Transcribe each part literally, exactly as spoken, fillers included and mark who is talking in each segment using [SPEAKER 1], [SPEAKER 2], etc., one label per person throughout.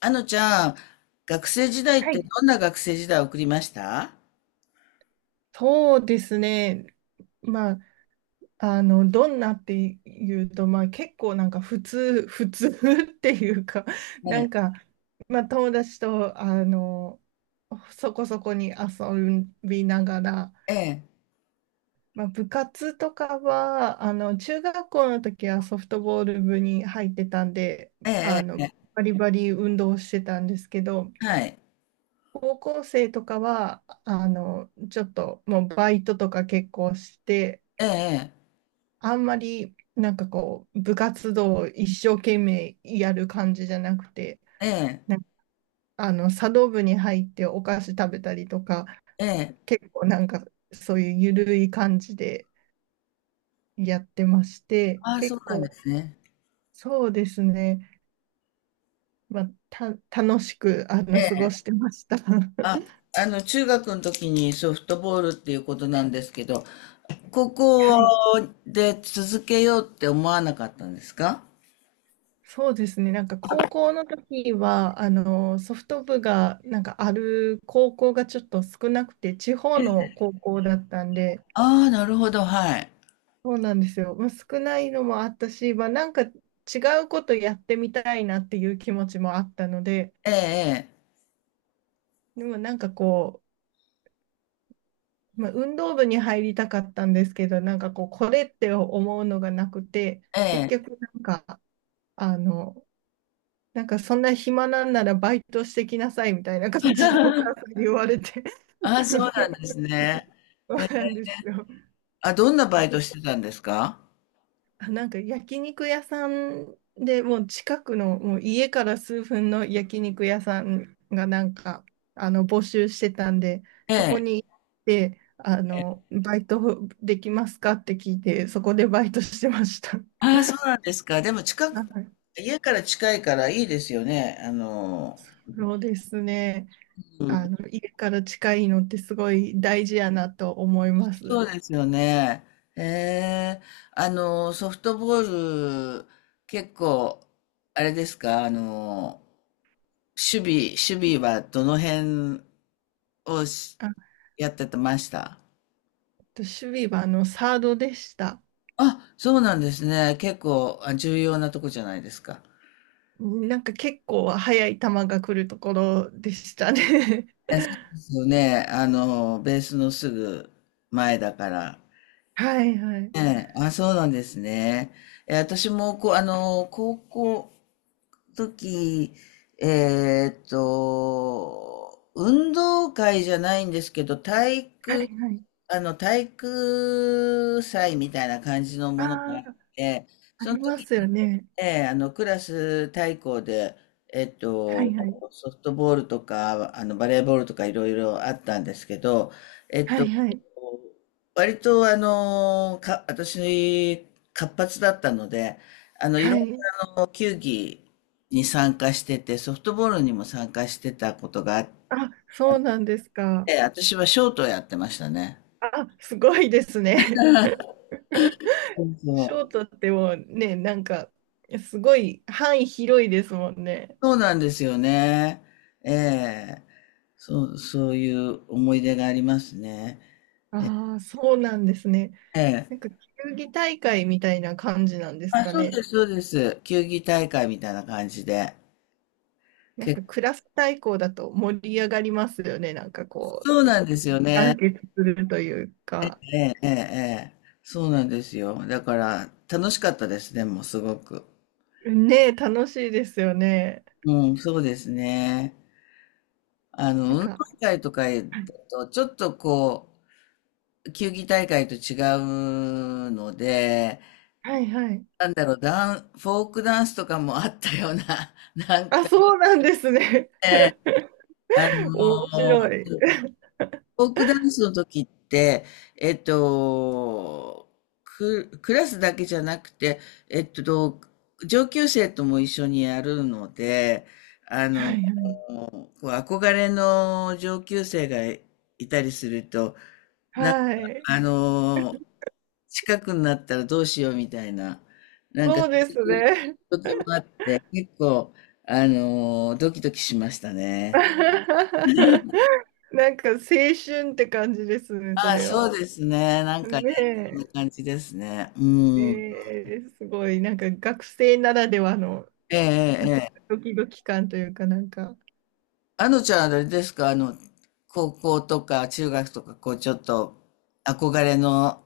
[SPEAKER 1] あのちゃん、学生時代っ
[SPEAKER 2] は
[SPEAKER 1] て
[SPEAKER 2] い。
[SPEAKER 1] どんな学生時代を送りました？
[SPEAKER 2] そうですね。まあ、あの、どんなっていうと、まあ結構なんか普通、普通 っていうか、
[SPEAKER 1] え
[SPEAKER 2] なん
[SPEAKER 1] え、
[SPEAKER 2] か、まあ友達と、あの、そこそこに遊びながら、
[SPEAKER 1] ええ、
[SPEAKER 2] まあ部活とかは、あの、中学校の時はソフトボール部に入ってたんで、
[SPEAKER 1] え
[SPEAKER 2] あの、
[SPEAKER 1] え、え
[SPEAKER 2] バリバリ運動してたんですけど、
[SPEAKER 1] え。はい、
[SPEAKER 2] 高校生とかは、あの、ちょっともうバイトとか結構して、
[SPEAKER 1] ええ、
[SPEAKER 2] あんまり、なんかこう、部活動を一生懸命やる感じじゃなくて、
[SPEAKER 1] ええ、
[SPEAKER 2] なんかあの、茶道部に入ってお菓子食べたりとか、
[SPEAKER 1] ええ。
[SPEAKER 2] 結構なんかそういうゆるい感じでやってまして、
[SPEAKER 1] ああ、そ
[SPEAKER 2] 結
[SPEAKER 1] うなんで
[SPEAKER 2] 構、
[SPEAKER 1] すね。
[SPEAKER 2] そうですね、まあ、た、楽しく、あの、過ごしてました。
[SPEAKER 1] あ、あの、中学の時にソフトボールっていうことなんですけど、高
[SPEAKER 2] は
[SPEAKER 1] 校
[SPEAKER 2] い、
[SPEAKER 1] で続けようって思わなかったんですか？
[SPEAKER 2] そうですね。なんか高校の時は、あの、ソフト部がなんかある高校がちょっと少なくて、地方の高校だったんで、
[SPEAKER 1] ああ、なるほど、はい。
[SPEAKER 2] そうなんですよ。まあ、少ないのもあったし、まあ、なんか違うことやってみたいなっていう気持ちもあったので、
[SPEAKER 1] ええ、
[SPEAKER 2] でもなんかこう、まあ、運動部に入りたかったんですけど、なんかこう、これって思うのがなくて、
[SPEAKER 1] ええ、
[SPEAKER 2] 結
[SPEAKER 1] ええ。
[SPEAKER 2] 局なんか、あの、なんかそんな暇なんならバイトしてきなさいみたいな感じでお母さん に言われて
[SPEAKER 1] ああ、そうなんです ね。
[SPEAKER 2] そ
[SPEAKER 1] え
[SPEAKER 2] うなんですよ。
[SPEAKER 1] あ、どんなバイトしてたんですか？
[SPEAKER 2] あなんか焼肉屋さんでもう近くのもう家から数分の焼肉屋さんがなんかあの募集してたんで、
[SPEAKER 1] え
[SPEAKER 2] そこ
[SPEAKER 1] え。
[SPEAKER 2] に行って、あのバイトできますかって聞いて、そこでバイトしてました。
[SPEAKER 1] あ あ、そうなんですか。でも近
[SPEAKER 2] は
[SPEAKER 1] く、
[SPEAKER 2] い、
[SPEAKER 1] 家から近いからいいですよね。あの、
[SPEAKER 2] そうですね。
[SPEAKER 1] う
[SPEAKER 2] あ
[SPEAKER 1] ん。
[SPEAKER 2] の家から近いのってすごい大事やなと思いま
[SPEAKER 1] そ
[SPEAKER 2] す。
[SPEAKER 1] うですよね。ええ、あの、ソフトボール、結構、あれですか、あの、守備、守備はどの辺をし
[SPEAKER 2] あ
[SPEAKER 1] やっててました？
[SPEAKER 2] と、守備はあのサードでした。
[SPEAKER 1] あ、そうなんですね。結構、あ、重要なとこじゃないですか。
[SPEAKER 2] なんか結構速い球が来るところでしたね。
[SPEAKER 1] え、そ うですよね。あの、ベースのすぐ前だから。
[SPEAKER 2] はいはい。
[SPEAKER 1] ええ、あ、そうなんですね。え、私も、こう、あの、高校の時、えーっと、運動会じゃないんですけど、体
[SPEAKER 2] はい
[SPEAKER 1] 育、
[SPEAKER 2] はい。
[SPEAKER 1] あの、体育祭みたいな感じの
[SPEAKER 2] あ
[SPEAKER 1] ものがあっ
[SPEAKER 2] あ、
[SPEAKER 1] て、
[SPEAKER 2] あ
[SPEAKER 1] その
[SPEAKER 2] りま
[SPEAKER 1] 時、
[SPEAKER 2] すよね。
[SPEAKER 1] ええ、あの、クラス対抗で、えっ
[SPEAKER 2] は
[SPEAKER 1] と、
[SPEAKER 2] いはい。
[SPEAKER 1] ソフトボールとか、あの、バレーボールとかいろいろあったんですけど、えっ
[SPEAKER 2] はい
[SPEAKER 1] と、
[SPEAKER 2] はい。
[SPEAKER 1] 割と、あの、か、私、活発だったので、あの、いろ
[SPEAKER 2] は
[SPEAKER 1] んな
[SPEAKER 2] い。
[SPEAKER 1] あの球技に参加してて、ソフトボールにも参加してたことがあっ
[SPEAKER 2] あ、そうなんですか。
[SPEAKER 1] て、私はショートをやってましたね。
[SPEAKER 2] あ、すごいですね。
[SPEAKER 1] そ う
[SPEAKER 2] ショー
[SPEAKER 1] そう。
[SPEAKER 2] トってもうね、なんか、すごい範囲広いですもんね。
[SPEAKER 1] そうなんですよね。ええ。そう、そういう思い出がありますね。え
[SPEAKER 2] ああ、そうなんですね。
[SPEAKER 1] え、
[SPEAKER 2] なんか、球技大会みたいな感じなんです
[SPEAKER 1] あ、
[SPEAKER 2] か
[SPEAKER 1] そう
[SPEAKER 2] ね。
[SPEAKER 1] です、そうです。球技大会みたいな感じで。
[SPEAKER 2] なんか、
[SPEAKER 1] け
[SPEAKER 2] クラス対抗だと盛り上がりますよね。なんかこ
[SPEAKER 1] そう
[SPEAKER 2] う、
[SPEAKER 1] なんですよ
[SPEAKER 2] 団
[SPEAKER 1] ね。
[SPEAKER 2] 結するという
[SPEAKER 1] ええ、
[SPEAKER 2] か。
[SPEAKER 1] ええ、ええ。そうなんですよ。だから、楽しかったですね、もうすごく。
[SPEAKER 2] ねえ、楽しいですよね。
[SPEAKER 1] うん、そうですね。あ
[SPEAKER 2] なん
[SPEAKER 1] の、運動
[SPEAKER 2] か、
[SPEAKER 1] 会とかだ
[SPEAKER 2] はい
[SPEAKER 1] と、ちょっとこう、球技大会と違うので、
[SPEAKER 2] はいはい。
[SPEAKER 1] なんだろう、ダン、フォークダンスとかもあったような、なん
[SPEAKER 2] あ、
[SPEAKER 1] か
[SPEAKER 2] そうなんですね。
[SPEAKER 1] ね、あ
[SPEAKER 2] 面
[SPEAKER 1] の
[SPEAKER 2] 白い。
[SPEAKER 1] ーフォークダンスの時って、えっと、ク、クラスだけじゃなくて、えっと、上級生とも一緒にやるので、あ
[SPEAKER 2] は
[SPEAKER 1] の、
[SPEAKER 2] いはい。
[SPEAKER 1] こう憧れの上級生がいたりすると、なんか、
[SPEAKER 2] はい。
[SPEAKER 1] あの、近くになったらどうしようみたいな、なんか、
[SPEAKER 2] そ
[SPEAKER 1] そ
[SPEAKER 2] うです
[SPEAKER 1] ういう
[SPEAKER 2] ね。
[SPEAKER 1] 時もあって、結構、あの、ドキドキしましたね。
[SPEAKER 2] なんか青春って感じですね、そ
[SPEAKER 1] ああ、
[SPEAKER 2] れ
[SPEAKER 1] そう
[SPEAKER 2] は。
[SPEAKER 1] ですね。なんかね、そんな
[SPEAKER 2] ね
[SPEAKER 1] 感じですね。う
[SPEAKER 2] え。
[SPEAKER 1] ん。
[SPEAKER 2] えーすごい、なんか学生ならではの
[SPEAKER 1] ええ、ええ、ええ。
[SPEAKER 2] ドキドキ感というか、なんか、
[SPEAKER 1] あのちゃんあれですか、あの、高校とか中学とか、こう、ちょっと憧れの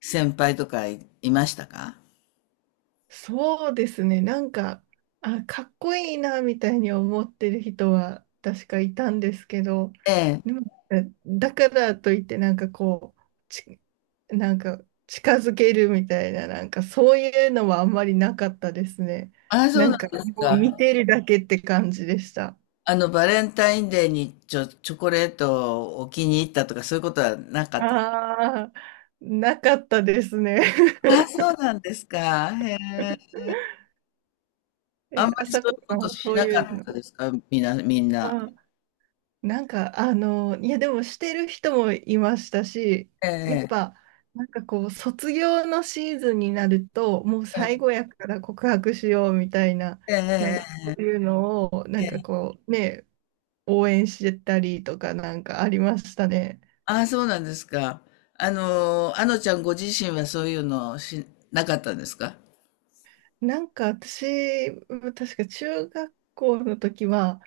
[SPEAKER 1] 先輩とかい、いましたか？
[SPEAKER 2] そうですね。なんか、あ、かっこいいな、みたいに思ってる人は確かいたんですけど、
[SPEAKER 1] え
[SPEAKER 2] で
[SPEAKER 1] え。
[SPEAKER 2] も、だからといって、なんかこう、ち、なんか近づけるみたいな、なんかそういうのはあんまりなかったですね。
[SPEAKER 1] ああ、そ
[SPEAKER 2] な
[SPEAKER 1] う
[SPEAKER 2] んか、
[SPEAKER 1] なんです
[SPEAKER 2] もう見
[SPEAKER 1] か。
[SPEAKER 2] てるだけって感じでした。
[SPEAKER 1] あの、バレンタインデーにちょ、チョコレートをお気に入ったとか、そういうことはなかった。
[SPEAKER 2] ああ、なかったですね。
[SPEAKER 1] ああ、そうなんですか。へ え。あ
[SPEAKER 2] え、
[SPEAKER 1] んま
[SPEAKER 2] あ
[SPEAKER 1] りそ
[SPEAKER 2] さ
[SPEAKER 1] うい
[SPEAKER 2] こ
[SPEAKER 1] う
[SPEAKER 2] さ
[SPEAKER 1] こと
[SPEAKER 2] ん、
[SPEAKER 1] し
[SPEAKER 2] そう
[SPEAKER 1] な
[SPEAKER 2] い
[SPEAKER 1] か
[SPEAKER 2] う
[SPEAKER 1] った
[SPEAKER 2] の。
[SPEAKER 1] ですか？みんな、みんな。
[SPEAKER 2] あなんか、あの、いや、でもしてる人もいましたし、
[SPEAKER 1] え
[SPEAKER 2] やっ
[SPEAKER 1] え、
[SPEAKER 2] ぱ、なんかこう、卒業のシーズンになると、もう最
[SPEAKER 1] え
[SPEAKER 2] 後やから告白しようみたいな、
[SPEAKER 1] え、
[SPEAKER 2] なん
[SPEAKER 1] え
[SPEAKER 2] か
[SPEAKER 1] え、
[SPEAKER 2] こういうのを、な
[SPEAKER 1] え
[SPEAKER 2] んか
[SPEAKER 1] え。
[SPEAKER 2] こう、ね、応援してたりとかなんかありましたね。
[SPEAKER 1] ああ、そうなんですか。あの、あのちゃんご自身はそういうのし、なかったんですか？
[SPEAKER 2] なんか私、ま確か中学校の時は、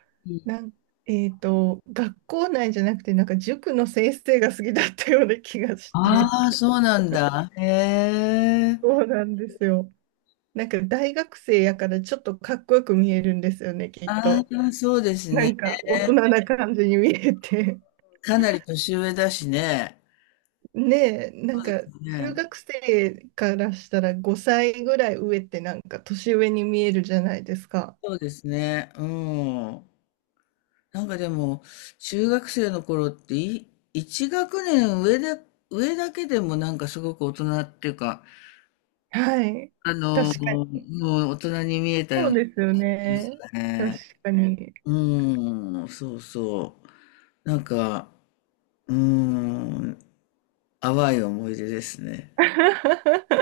[SPEAKER 2] なん、えっと、学校内じゃなくて、なんか塾の先生が好きだったような気がして。
[SPEAKER 1] ああ、そうなんだ。へえ。
[SPEAKER 2] そうなんですよ。なんか大学生やからちょっとかっこよく見えるんですよね、きっ
[SPEAKER 1] あ
[SPEAKER 2] と。
[SPEAKER 1] あ、そうです
[SPEAKER 2] な
[SPEAKER 1] ね。
[SPEAKER 2] んか大人な感じに見えて。
[SPEAKER 1] かなり年上だしね。
[SPEAKER 2] ねえ、なんか中
[SPEAKER 1] ね。
[SPEAKER 2] 学生からしたらごさいぐらい上ってなんか年上に見えるじゃないですか。
[SPEAKER 1] そうですね。うん。なんかでも、中学生の頃ってい、一学年上で、上だけでもなんかすごく大人っていうか、
[SPEAKER 2] はい。
[SPEAKER 1] あ
[SPEAKER 2] 確
[SPEAKER 1] の、
[SPEAKER 2] か
[SPEAKER 1] も
[SPEAKER 2] に。
[SPEAKER 1] う大人に見えたよう
[SPEAKER 2] そう
[SPEAKER 1] な気
[SPEAKER 2] ですよ
[SPEAKER 1] がす
[SPEAKER 2] ね。
[SPEAKER 1] る
[SPEAKER 2] 確
[SPEAKER 1] ね。
[SPEAKER 2] かに。
[SPEAKER 1] うーん、そうそう。なんか、うーん、淡い思い出ですね。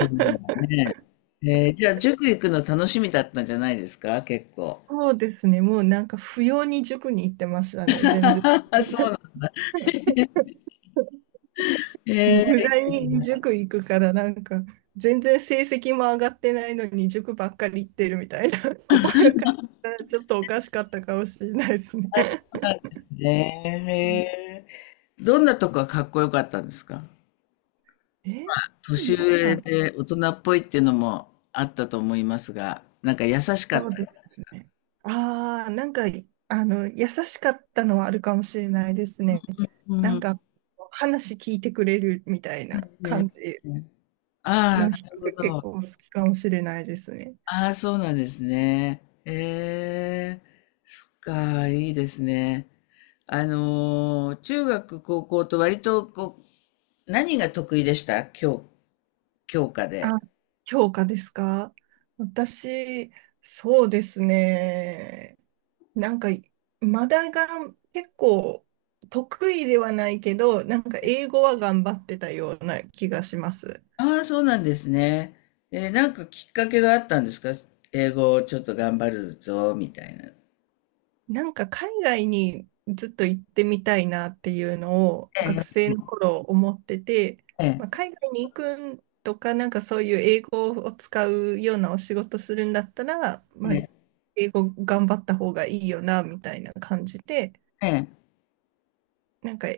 [SPEAKER 1] そう ね。えーじゃあ、塾行くの楽しみだったんじゃないですか結構？
[SPEAKER 2] そうですね。もうなんか不要に塾に行ってましたね、全然。
[SPEAKER 1] そうなん、え
[SPEAKER 2] 無駄に
[SPEAKER 1] ー、そう
[SPEAKER 2] 塾行くからなんか全然成績も上がってないのに塾ばっかり行ってるみたいな 親からしたらちょっとおかしかったかもしれないですね。
[SPEAKER 1] なんです
[SPEAKER 2] うん、
[SPEAKER 1] ね。へー、どんなとこがかっこよかったんですか？
[SPEAKER 2] えー、
[SPEAKER 1] 年
[SPEAKER 2] なん
[SPEAKER 1] 上
[SPEAKER 2] か
[SPEAKER 1] で大人っぽいっていうのもあったと思いますが、なんか優しか
[SPEAKER 2] そ
[SPEAKER 1] っ
[SPEAKER 2] う
[SPEAKER 1] た
[SPEAKER 2] で
[SPEAKER 1] です
[SPEAKER 2] す
[SPEAKER 1] か。
[SPEAKER 2] ね。ああ、なんかあの優しかったのはあるかもしれないですね。
[SPEAKER 1] う
[SPEAKER 2] なん
[SPEAKER 1] ん。
[SPEAKER 2] か話聞いてくれるみたいな感
[SPEAKER 1] ね、
[SPEAKER 2] じ
[SPEAKER 1] あ
[SPEAKER 2] の
[SPEAKER 1] あ、
[SPEAKER 2] 人
[SPEAKER 1] なるほ
[SPEAKER 2] が結
[SPEAKER 1] ど。
[SPEAKER 2] 構好きかもしれないですね。
[SPEAKER 1] ああ、そうなんですね。ええ、そっか、いいですね。あのー、中学、高校と割と、こう、何が得意でした？教、教科
[SPEAKER 2] あ、
[SPEAKER 1] で。
[SPEAKER 2] 評価ですか？私、そうですね。なんか、まだが結構得意ではないけど、なんか英語は頑張ってたような気がします。
[SPEAKER 1] ああ、そうなんですね。えー、なんかきっかけがあったんですか？英語をちょっと頑張るぞ、みたいな。
[SPEAKER 2] なんか海外にずっと行ってみたいなっていうのを学
[SPEAKER 1] ええ、
[SPEAKER 2] 生の頃思ってて、
[SPEAKER 1] え
[SPEAKER 2] まあ、
[SPEAKER 1] え、
[SPEAKER 2] 海外に行くんとか、なんかそういう英語を使うようなお仕事するんだったら、まあ、
[SPEAKER 1] ええ、
[SPEAKER 2] 英語頑張った方がいいよなみたいな感じで、
[SPEAKER 1] ええ。
[SPEAKER 2] なんか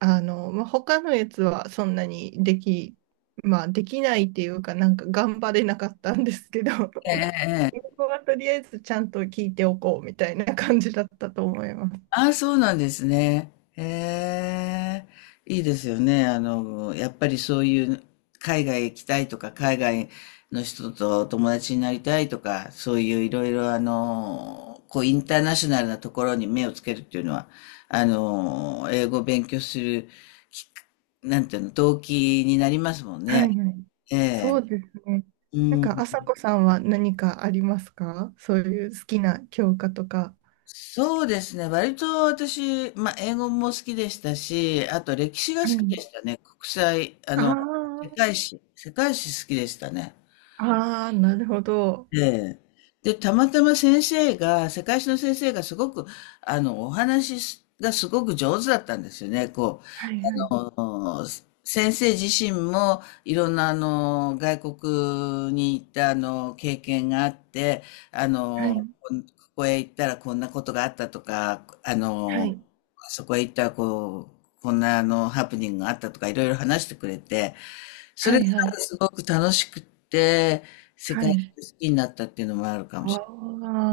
[SPEAKER 2] あの、まあ、他のやつはそんなにでき、まあ、できないっていうか、なんか頑張れなかったんですけど、英語はとりあえずちゃんと聞いておこうみたいな感じだったと思います。
[SPEAKER 1] ああ、そうなんですね。へえ、いいですよね。あの、やっぱりそういう海外行きたいとか、海外の人と友達になりたいとか、そういういろいろあの、こうインターナショナルなところに目をつけるっていうのは、あの、英語を勉強するきっか、なんていうの、動機になりますもん
[SPEAKER 2] はい
[SPEAKER 1] ね。
[SPEAKER 2] はい。
[SPEAKER 1] え
[SPEAKER 2] そ
[SPEAKER 1] え、
[SPEAKER 2] うですね。
[SPEAKER 1] う
[SPEAKER 2] なんか、あさ
[SPEAKER 1] ん。
[SPEAKER 2] こさんは何かありますか、そういう好きな教科とか。
[SPEAKER 1] そうですね。割と私、まあ、英語も好きでしたし、あと歴史が好
[SPEAKER 2] は
[SPEAKER 1] き
[SPEAKER 2] い。
[SPEAKER 1] でしたね。国際、あの、世
[SPEAKER 2] あ
[SPEAKER 1] 界史、世界史好きでしたね。
[SPEAKER 2] あ、ああ、なるほど。
[SPEAKER 1] ええ。で、たまたま先生が、世界史の先生がすごく、あの、お話がすごく上手だったんですよね。こ
[SPEAKER 2] はいはい
[SPEAKER 1] あの先生自身もいろんなあの外国に行ったあの経験があって、あ
[SPEAKER 2] は
[SPEAKER 1] の、
[SPEAKER 2] い。
[SPEAKER 1] こここへ行ったらこんなことがあったとか、あ
[SPEAKER 2] は
[SPEAKER 1] の、
[SPEAKER 2] い。
[SPEAKER 1] そこへ行ったらこうこんなあのハプニングがあったとか、いろいろ話してくれて、そ
[SPEAKER 2] は
[SPEAKER 1] れが
[SPEAKER 2] いはい。
[SPEAKER 1] すごく楽しくって、世
[SPEAKER 2] は
[SPEAKER 1] 界中
[SPEAKER 2] い。
[SPEAKER 1] 好きになったっていうのもあるかも
[SPEAKER 2] あ
[SPEAKER 1] しれ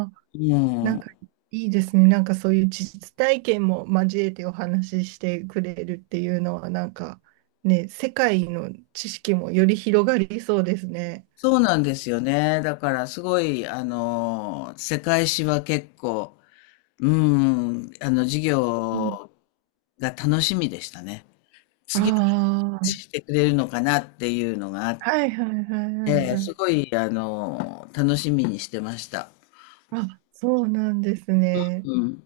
[SPEAKER 2] あ、
[SPEAKER 1] ない。
[SPEAKER 2] なん
[SPEAKER 1] うん、
[SPEAKER 2] かいいですね。なんかそういう実体験も交えてお話ししてくれるっていうのは、なんかね、世界の知識もより広がりそうですね。
[SPEAKER 1] そうなんですよね。だからすごいあの世界史は結構、うーん、あの、授
[SPEAKER 2] うん。
[SPEAKER 1] 業が楽しみでしたね。
[SPEAKER 2] あ
[SPEAKER 1] 次、
[SPEAKER 2] あ、
[SPEAKER 1] してくれるのかなっていうのがあっ
[SPEAKER 2] はいはいはいはい
[SPEAKER 1] て、
[SPEAKER 2] はい。
[SPEAKER 1] すごい、あの、楽しみにしてました。
[SPEAKER 2] あ、そうなんですね。
[SPEAKER 1] うん。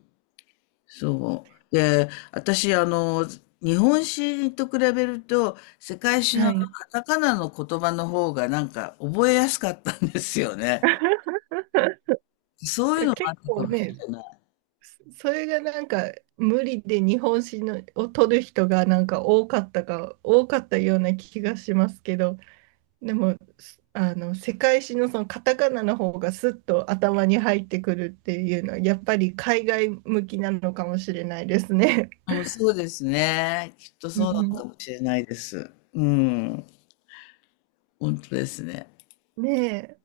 [SPEAKER 1] そう。で、私、あの、日本史と比べると、世界史のあ
[SPEAKER 2] は
[SPEAKER 1] の
[SPEAKER 2] い。
[SPEAKER 1] カタカナの言葉の方がなんか覚えやすかったんですよね。そういうのもあっ
[SPEAKER 2] 結
[SPEAKER 1] たか
[SPEAKER 2] 構
[SPEAKER 1] もしれ
[SPEAKER 2] ね、
[SPEAKER 1] ない。
[SPEAKER 2] それがなんか無理で日本史のを取る人がなんか多かったか、多かったような気がしますけど、でも、すあの、世界史のそのカタカナの方がスッと頭に入ってくるっていうのは、やっぱり海外向きなのかもしれないですね。
[SPEAKER 1] うん、そうですね。きっと
[SPEAKER 2] う
[SPEAKER 1] そうなの
[SPEAKER 2] ん、
[SPEAKER 1] かもしれないです。うん。本当ですね。
[SPEAKER 2] ねえ。